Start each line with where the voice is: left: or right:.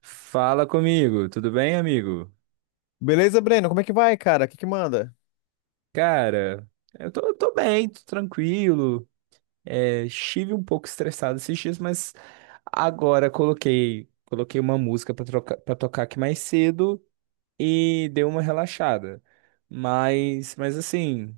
right: Fala comigo, tudo bem, amigo?
left: Beleza, Breno? Como é que vai, cara? O que manda?
right: Cara, eu tô bem, tô tranquilo. Estive um pouco estressado esses dias, mas agora coloquei uma música pra tocar aqui mais cedo e deu uma relaxada. Mas assim.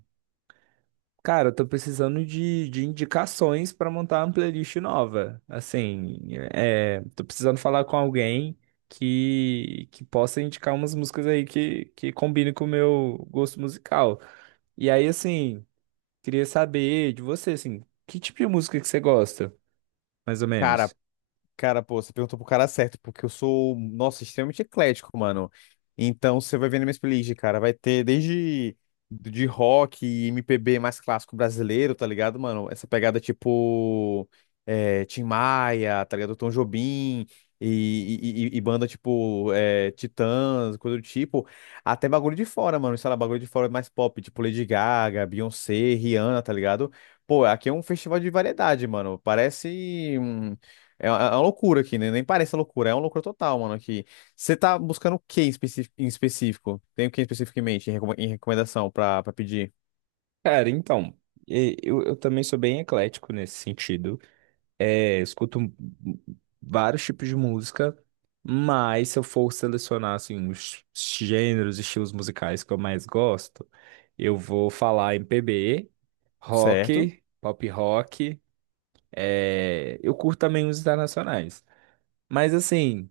right: Cara, eu tô precisando de indicações pra montar uma playlist nova. Assim, tô precisando falar com alguém que possa indicar umas músicas aí que combinem com o meu gosto musical. E aí, assim, queria saber de você, assim, que tipo de música que você gosta, mais ou
left: Cara,
right: menos?
left: Cara, pô, você perguntou pro cara certo, porque eu sou, nossa, extremamente eclético, mano. Então, você vai ver na minha playlist, cara, vai ter desde de rock e MPB mais clássico brasileiro, tá ligado, mano? Essa pegada tipo Tim Maia, tá ligado? Tom Jobim e banda tipo Titãs, coisa do tipo. Até bagulho de fora, mano, sei lá, bagulho de fora é mais pop, tipo Lady Gaga, Beyoncé, Rihanna, tá ligado? Pô, aqui é um festival de variedade, mano. Parece. É uma loucura aqui, né? Nem parece loucura, é uma loucura total, mano, aqui. Você tá buscando o que em específico? Tem o que especificamente em recomendação pra pedir?
right: Cara, então, eu também sou bem eclético nesse sentido. Eu escuto vários tipos de música, mas se eu for selecionar assim, os gêneros e estilos musicais que eu mais gosto, eu vou falar MPB,
left: Certo?
right: rock, pop rock. Eu curto também os internacionais. Mas assim,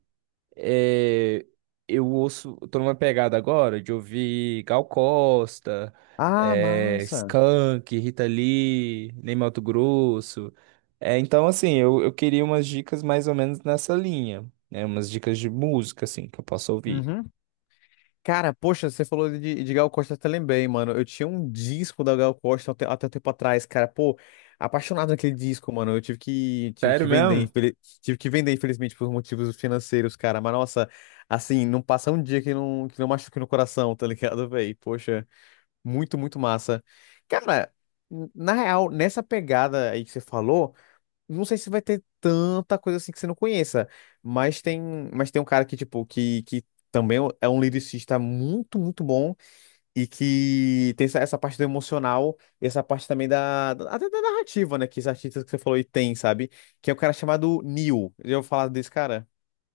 right: é, eu ouço, eu tô numa pegada agora de ouvir Gal Costa,
left: Ah, massa.
right: Skank, Rita Lee, Ney Matogrosso. Então, assim, eu queria umas dicas mais ou menos nessa linha, né? Umas dicas de música, assim, que eu posso ouvir.
left: Uhum. Cara, poxa, você falou de Gal Costa, eu até lembrei, mano. Eu tinha um disco da Gal Costa até um tempo atrás, cara. Pô, apaixonado naquele disco, mano. Tive
right: Sério
left: que vender,
right: mesmo?
left: tive que vender, infelizmente, por motivos financeiros, cara. Mas, nossa, assim, não passa um dia que não machuque no coração, tá ligado, velho? Poxa. Muito, muito massa. Cara, na real, nessa pegada aí que você falou, não sei se vai ter tanta coisa assim que você não conheça, mas tem, mas tem um cara que também é um lyricista muito, muito bom e que tem essa parte do emocional e essa parte também até da narrativa, né, que os artistas que você falou aí tem, sabe? Que é o cara chamado Neil. Eu vou falar desse cara.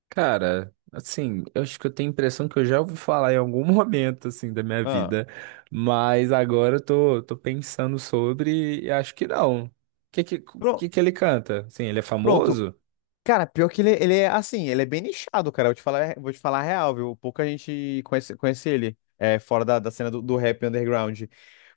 right: Cara, assim, eu acho que eu tenho a impressão que eu já ouvi falar em algum momento, assim, da minha
left: Ah.
right: vida, mas agora eu tô pensando sobre e acho que não. O que que, que
left: Pro-
right: que ele canta? Assim, ele é
left: Pronto.
right: famoso?
left: Cara, pior que ele é assim, ele é bem nichado, cara. Eu vou te falar a real, viu? Pouca gente conhece ele, é, fora da cena do rap underground.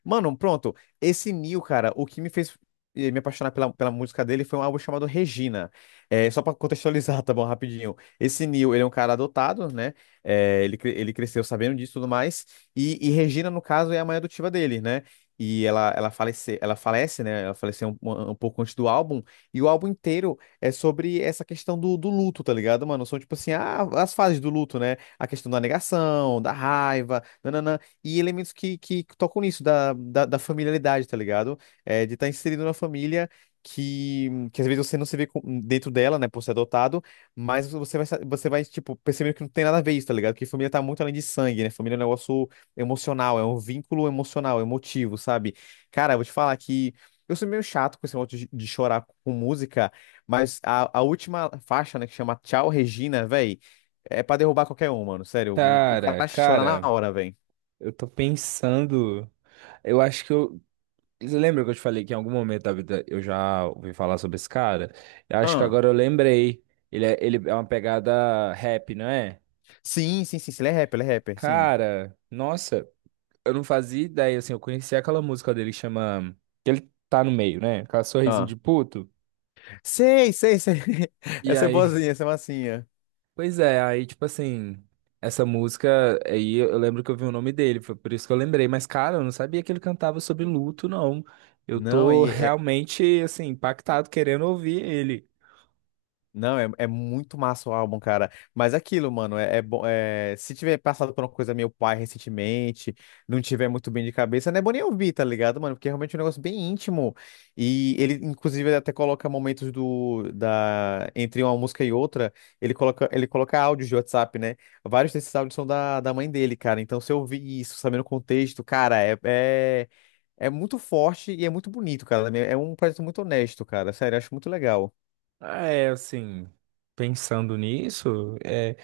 left: Mano, pronto. Esse Nil, cara, o que me fez me apaixonar pela música dele foi um álbum chamado Regina. É, só pra contextualizar, tá bom, rapidinho. Esse Nil, ele é um cara adotado, né? É, ele cresceu sabendo disso e tudo mais. E Regina, no caso, é a mãe adotiva dele, né? E ela falece, né? Ela faleceu um pouco antes do álbum. E o álbum inteiro é sobre essa questão do luto, tá ligado, mano? São tipo assim, ah, as fases do luto, né? A questão da negação, da raiva, nananã, e elementos que tocam nisso, da familiaridade, tá ligado? É, de estar inserido na família. Que às vezes você não se vê dentro dela, né, por ser adotado, mas você vai, tipo, percebendo que não tem nada a ver isso, tá ligado? Que família tá muito além de sangue, né? Família é um negócio emocional, é um vínculo emocional, emotivo, sabe? Cara, eu vou te falar que eu sou meio chato com esse negócio de chorar com música, mas a última faixa, né, que chama Tchau Regina, véi, é pra derrubar qualquer um, mano. Sério, o
right: Cara,
left: cara chora na
right: cara,
left: hora, véi.
right: eu tô pensando. Eu acho que eu. Lembra que eu te falei que em algum momento da vida eu já ouvi falar sobre esse cara? Eu acho que
left: Ah,
right: agora eu lembrei. Ele é uma pegada rap, não é?
left: sim, sim, sim, sim, ele é rapper, sim.
right: Cara, nossa. Eu não fazia ideia, assim, eu conhecia aquela música dele que chama. Que ele tá no meio, né? Aquela sorrisinho
left: Ah,
right: de puto.
left: sei, sei, sei.
right: E
left: Essa é
right: aí,
left: boazinha, essa é massinha.
right: pois é, aí, tipo assim, essa música, aí eu lembro que eu vi o nome dele, foi por isso que eu lembrei. Mas, cara, eu não sabia que ele cantava sobre luto, não. Eu
left: Não,
right: tô
left: e é,
right: realmente, assim, impactado, querendo ouvir ele.
left: Não, é, é muito massa o álbum, cara. Mas é aquilo, mano, é, é bom. É, se tiver passado por uma coisa meio pai recentemente, não tiver muito bem de cabeça, não é bom nem ouvir, tá ligado, mano? Porque é realmente um negócio bem íntimo. E ele, inclusive, ele até coloca momentos entre uma música e outra, ele coloca áudios de WhatsApp, né? Vários desses áudios são da mãe dele, cara. Então, se eu ouvir isso, sabendo o contexto, cara, é muito forte e é muito bonito, cara. É um projeto muito honesto, cara. Sério, eu acho muito legal.
right: É, assim, pensando nisso.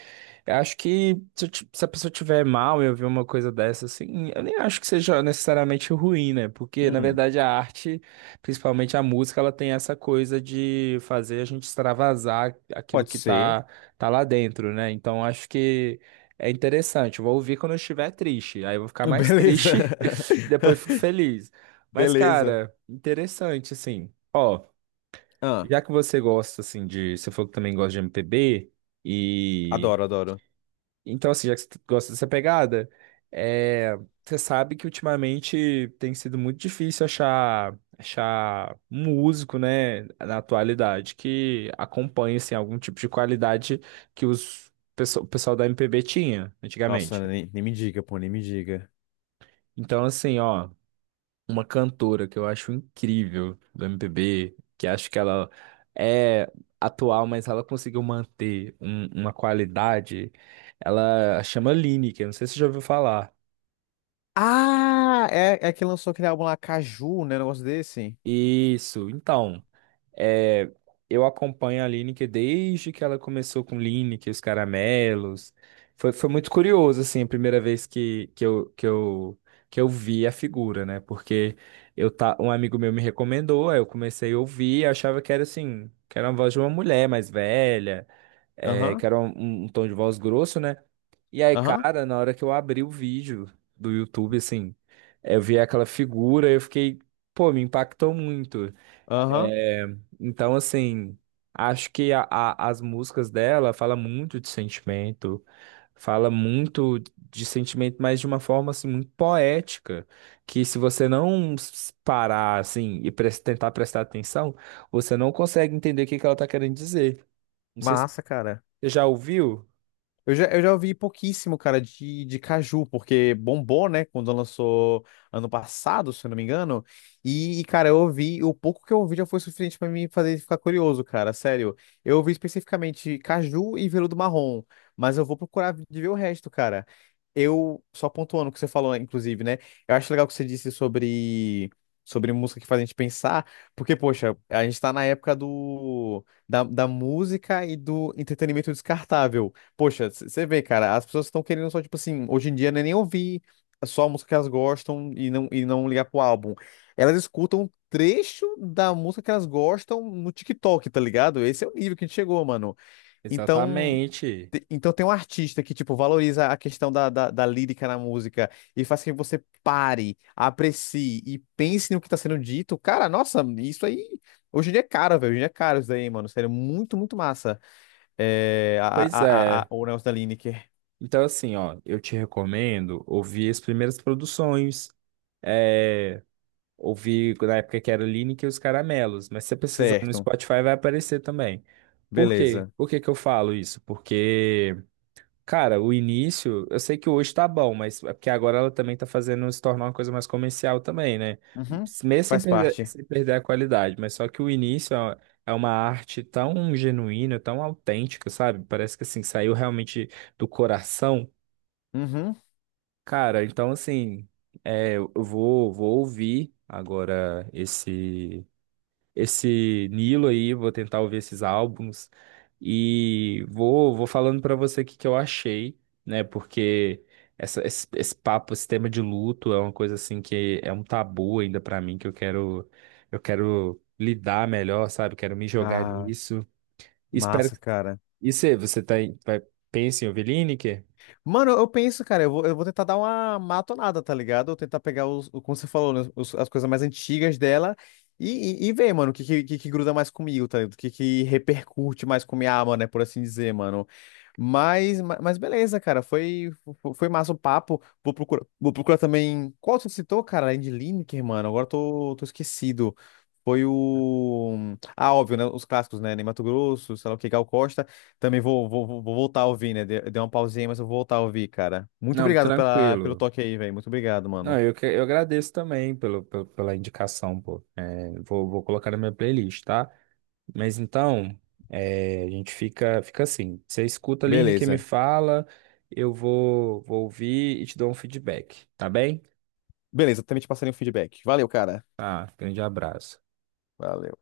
right: Eu acho que se, se a pessoa tiver mal e ouvir uma coisa dessa, assim, eu nem acho que seja necessariamente ruim, né? Porque, na
left: Hum,
right: verdade, a arte, principalmente a música, ela tem essa coisa de fazer a gente extravasar aquilo
left: pode
right: que
left: ser.
right: tá lá dentro, né? Então, acho que é interessante. Eu vou ouvir quando eu estiver triste. Aí eu vou ficar mais
left: Beleza.
right: triste, e depois fico feliz. Mas,
left: Beleza.
right: cara, interessante, assim. Ó,
left: Ah,
right: já que você gosta, assim, de. Você falou que também gosta de MPB. E
left: adoro, adoro.
right: então, assim, já que você gosta dessa pegada, é, você sabe que ultimamente tem sido muito difícil achar músico, né, na atualidade, que acompanhe, assim, algum tipo de qualidade que o pessoal da MPB tinha antigamente.
left: Nossa, nem, nem me diga, pô, nem me diga.
right: Então, assim, ó, uma cantora que eu acho incrível do MPB, que acho que ela é atual, mas ela conseguiu manter uma qualidade, ela chama Lineker, não sei se você já ouviu falar.
left: Ah, é, é que lançou aquele álbum lá, Caju, né? Um negócio desse.
right: Isso, então, é, eu acompanho a Lineker desde que ela começou com Lineker, os caramelos. Foi muito curioso, assim, a primeira vez que eu vi a figura, né? Porque um amigo meu me recomendou, aí eu comecei a ouvir, achava que era assim, que era a voz de uma mulher mais velha que
left: Aham,
right: era um tom de voz grosso, né? E aí,
left: aham,
right: cara, na hora que eu abri o vídeo do YouTube, assim, eu vi aquela figura, eu fiquei, pô, me impactou muito.
left: aham.
right: É, então, assim, acho que as músicas dela falam muito de sentimento, fala muito de sentimento, mas de uma forma, assim, muito poética, que se você não s- parar, assim, e tentar prestar atenção, você não consegue entender o que que ela tá querendo dizer. Não sei se
left: Massa, cara.
right: você já ouviu?
left: Eu já ouvi pouquíssimo, cara, de Caju, porque bombou, né, quando lançou ano passado, se eu não me engano. Cara, eu ouvi, o pouco que eu ouvi já foi suficiente pra me fazer ficar curioso, cara, sério. Eu ouvi especificamente Caju e Veludo Marrom, mas eu vou procurar de ver o resto, cara. Eu, só pontuando o que você falou, né, inclusive, né, eu acho legal o que você disse sobre, sobre música que faz a gente pensar, porque, poxa, a gente tá na época da música e do entretenimento descartável. Poxa, você vê, cara, as pessoas estão querendo só, tipo assim, hoje em dia não é nem ouvir só a música que elas gostam e não ligar pro álbum. Elas escutam um trecho da música que elas gostam no TikTok, tá ligado? Esse é o nível que a gente chegou, mano. Então,
right: Exatamente.
left: então tem um artista que, tipo, valoriza a questão da lírica na música e faz com que você pare, aprecie e pense no que tá sendo dito. Cara, nossa, isso aí, hoje em dia é caro, velho. Hoje em dia é caro isso daí, mano. Sério, muito, muito massa. É,
right: Pois é.
left: o negócio da Lineker.
right: Então, assim, ó, eu te recomendo ouvir as primeiras produções. É, Ouvir na época que era Lineker e os Caramelos. Mas se você precisar no
left: Certo.
right: Spotify, vai aparecer também. Por quê?
left: Beleza.
right: Por que que eu falo isso? Porque. Cara, o início, eu sei que hoje tá bom, mas é porque agora ela também tá fazendo se tornar uma coisa mais comercial também, né?
left: Uhum.
right: Mesmo sem
left: Faz
right: perder,
left: parte.
right: sem perder a qualidade, mas só que o início é uma arte tão genuína, tão autêntica, sabe? Parece que assim, saiu realmente do coração.
left: Uhum.
right: Cara, então assim, eu vou, vou ouvir agora esse Nilo aí, vou tentar ouvir esses álbuns e vou, vou falando pra você o que que eu achei, né? Porque esse papo, esse tema de luto é uma coisa assim que é um tabu ainda pra mim, que eu quero lidar melhor, sabe? Quero me jogar
left: Ah,
right: nisso. Espero
left: massa,
right: que...
left: cara.
right: E você, você tá, vai, pensa em ouvir Lineker?
left: Mano, eu penso, cara, eu vou tentar dar uma matonada, tá ligado? Eu tentar pegar como você falou, né, as coisas mais antigas dela e ver, mano, o que que gruda mais comigo, tá ligado? Que repercute mais com minha alma, né? Por assim dizer, mano. Mas beleza, cara, foi massa o papo. Vou procurar também. Qual você citou, cara? Além de Lineker, mano, agora tô esquecido. Foi o. Ah, óbvio, né? Os clássicos, né? Ney Matogrosso, sei lá o que, Gal Costa. Também vou vou voltar a ouvir, né? Dei uma pausinha, mas eu vou voltar a ouvir, cara. Muito
right: Não,
left: obrigado pelo
right: tranquilo.
left: toque aí, velho. Muito obrigado,
right: Não,
left: mano.
right: eu, eu agradeço também pela indicação, pô. É, vou, vou colocar na minha playlist, tá? Mas então, a gente fica assim. Você escuta, Aline, que me
left: Beleza.
right: fala, eu vou, vou ouvir e te dou um feedback, tá bem?
left: Beleza, também te passarei um feedback. Valeu, cara.
right: Ah, grande abraço.
left: Valeu.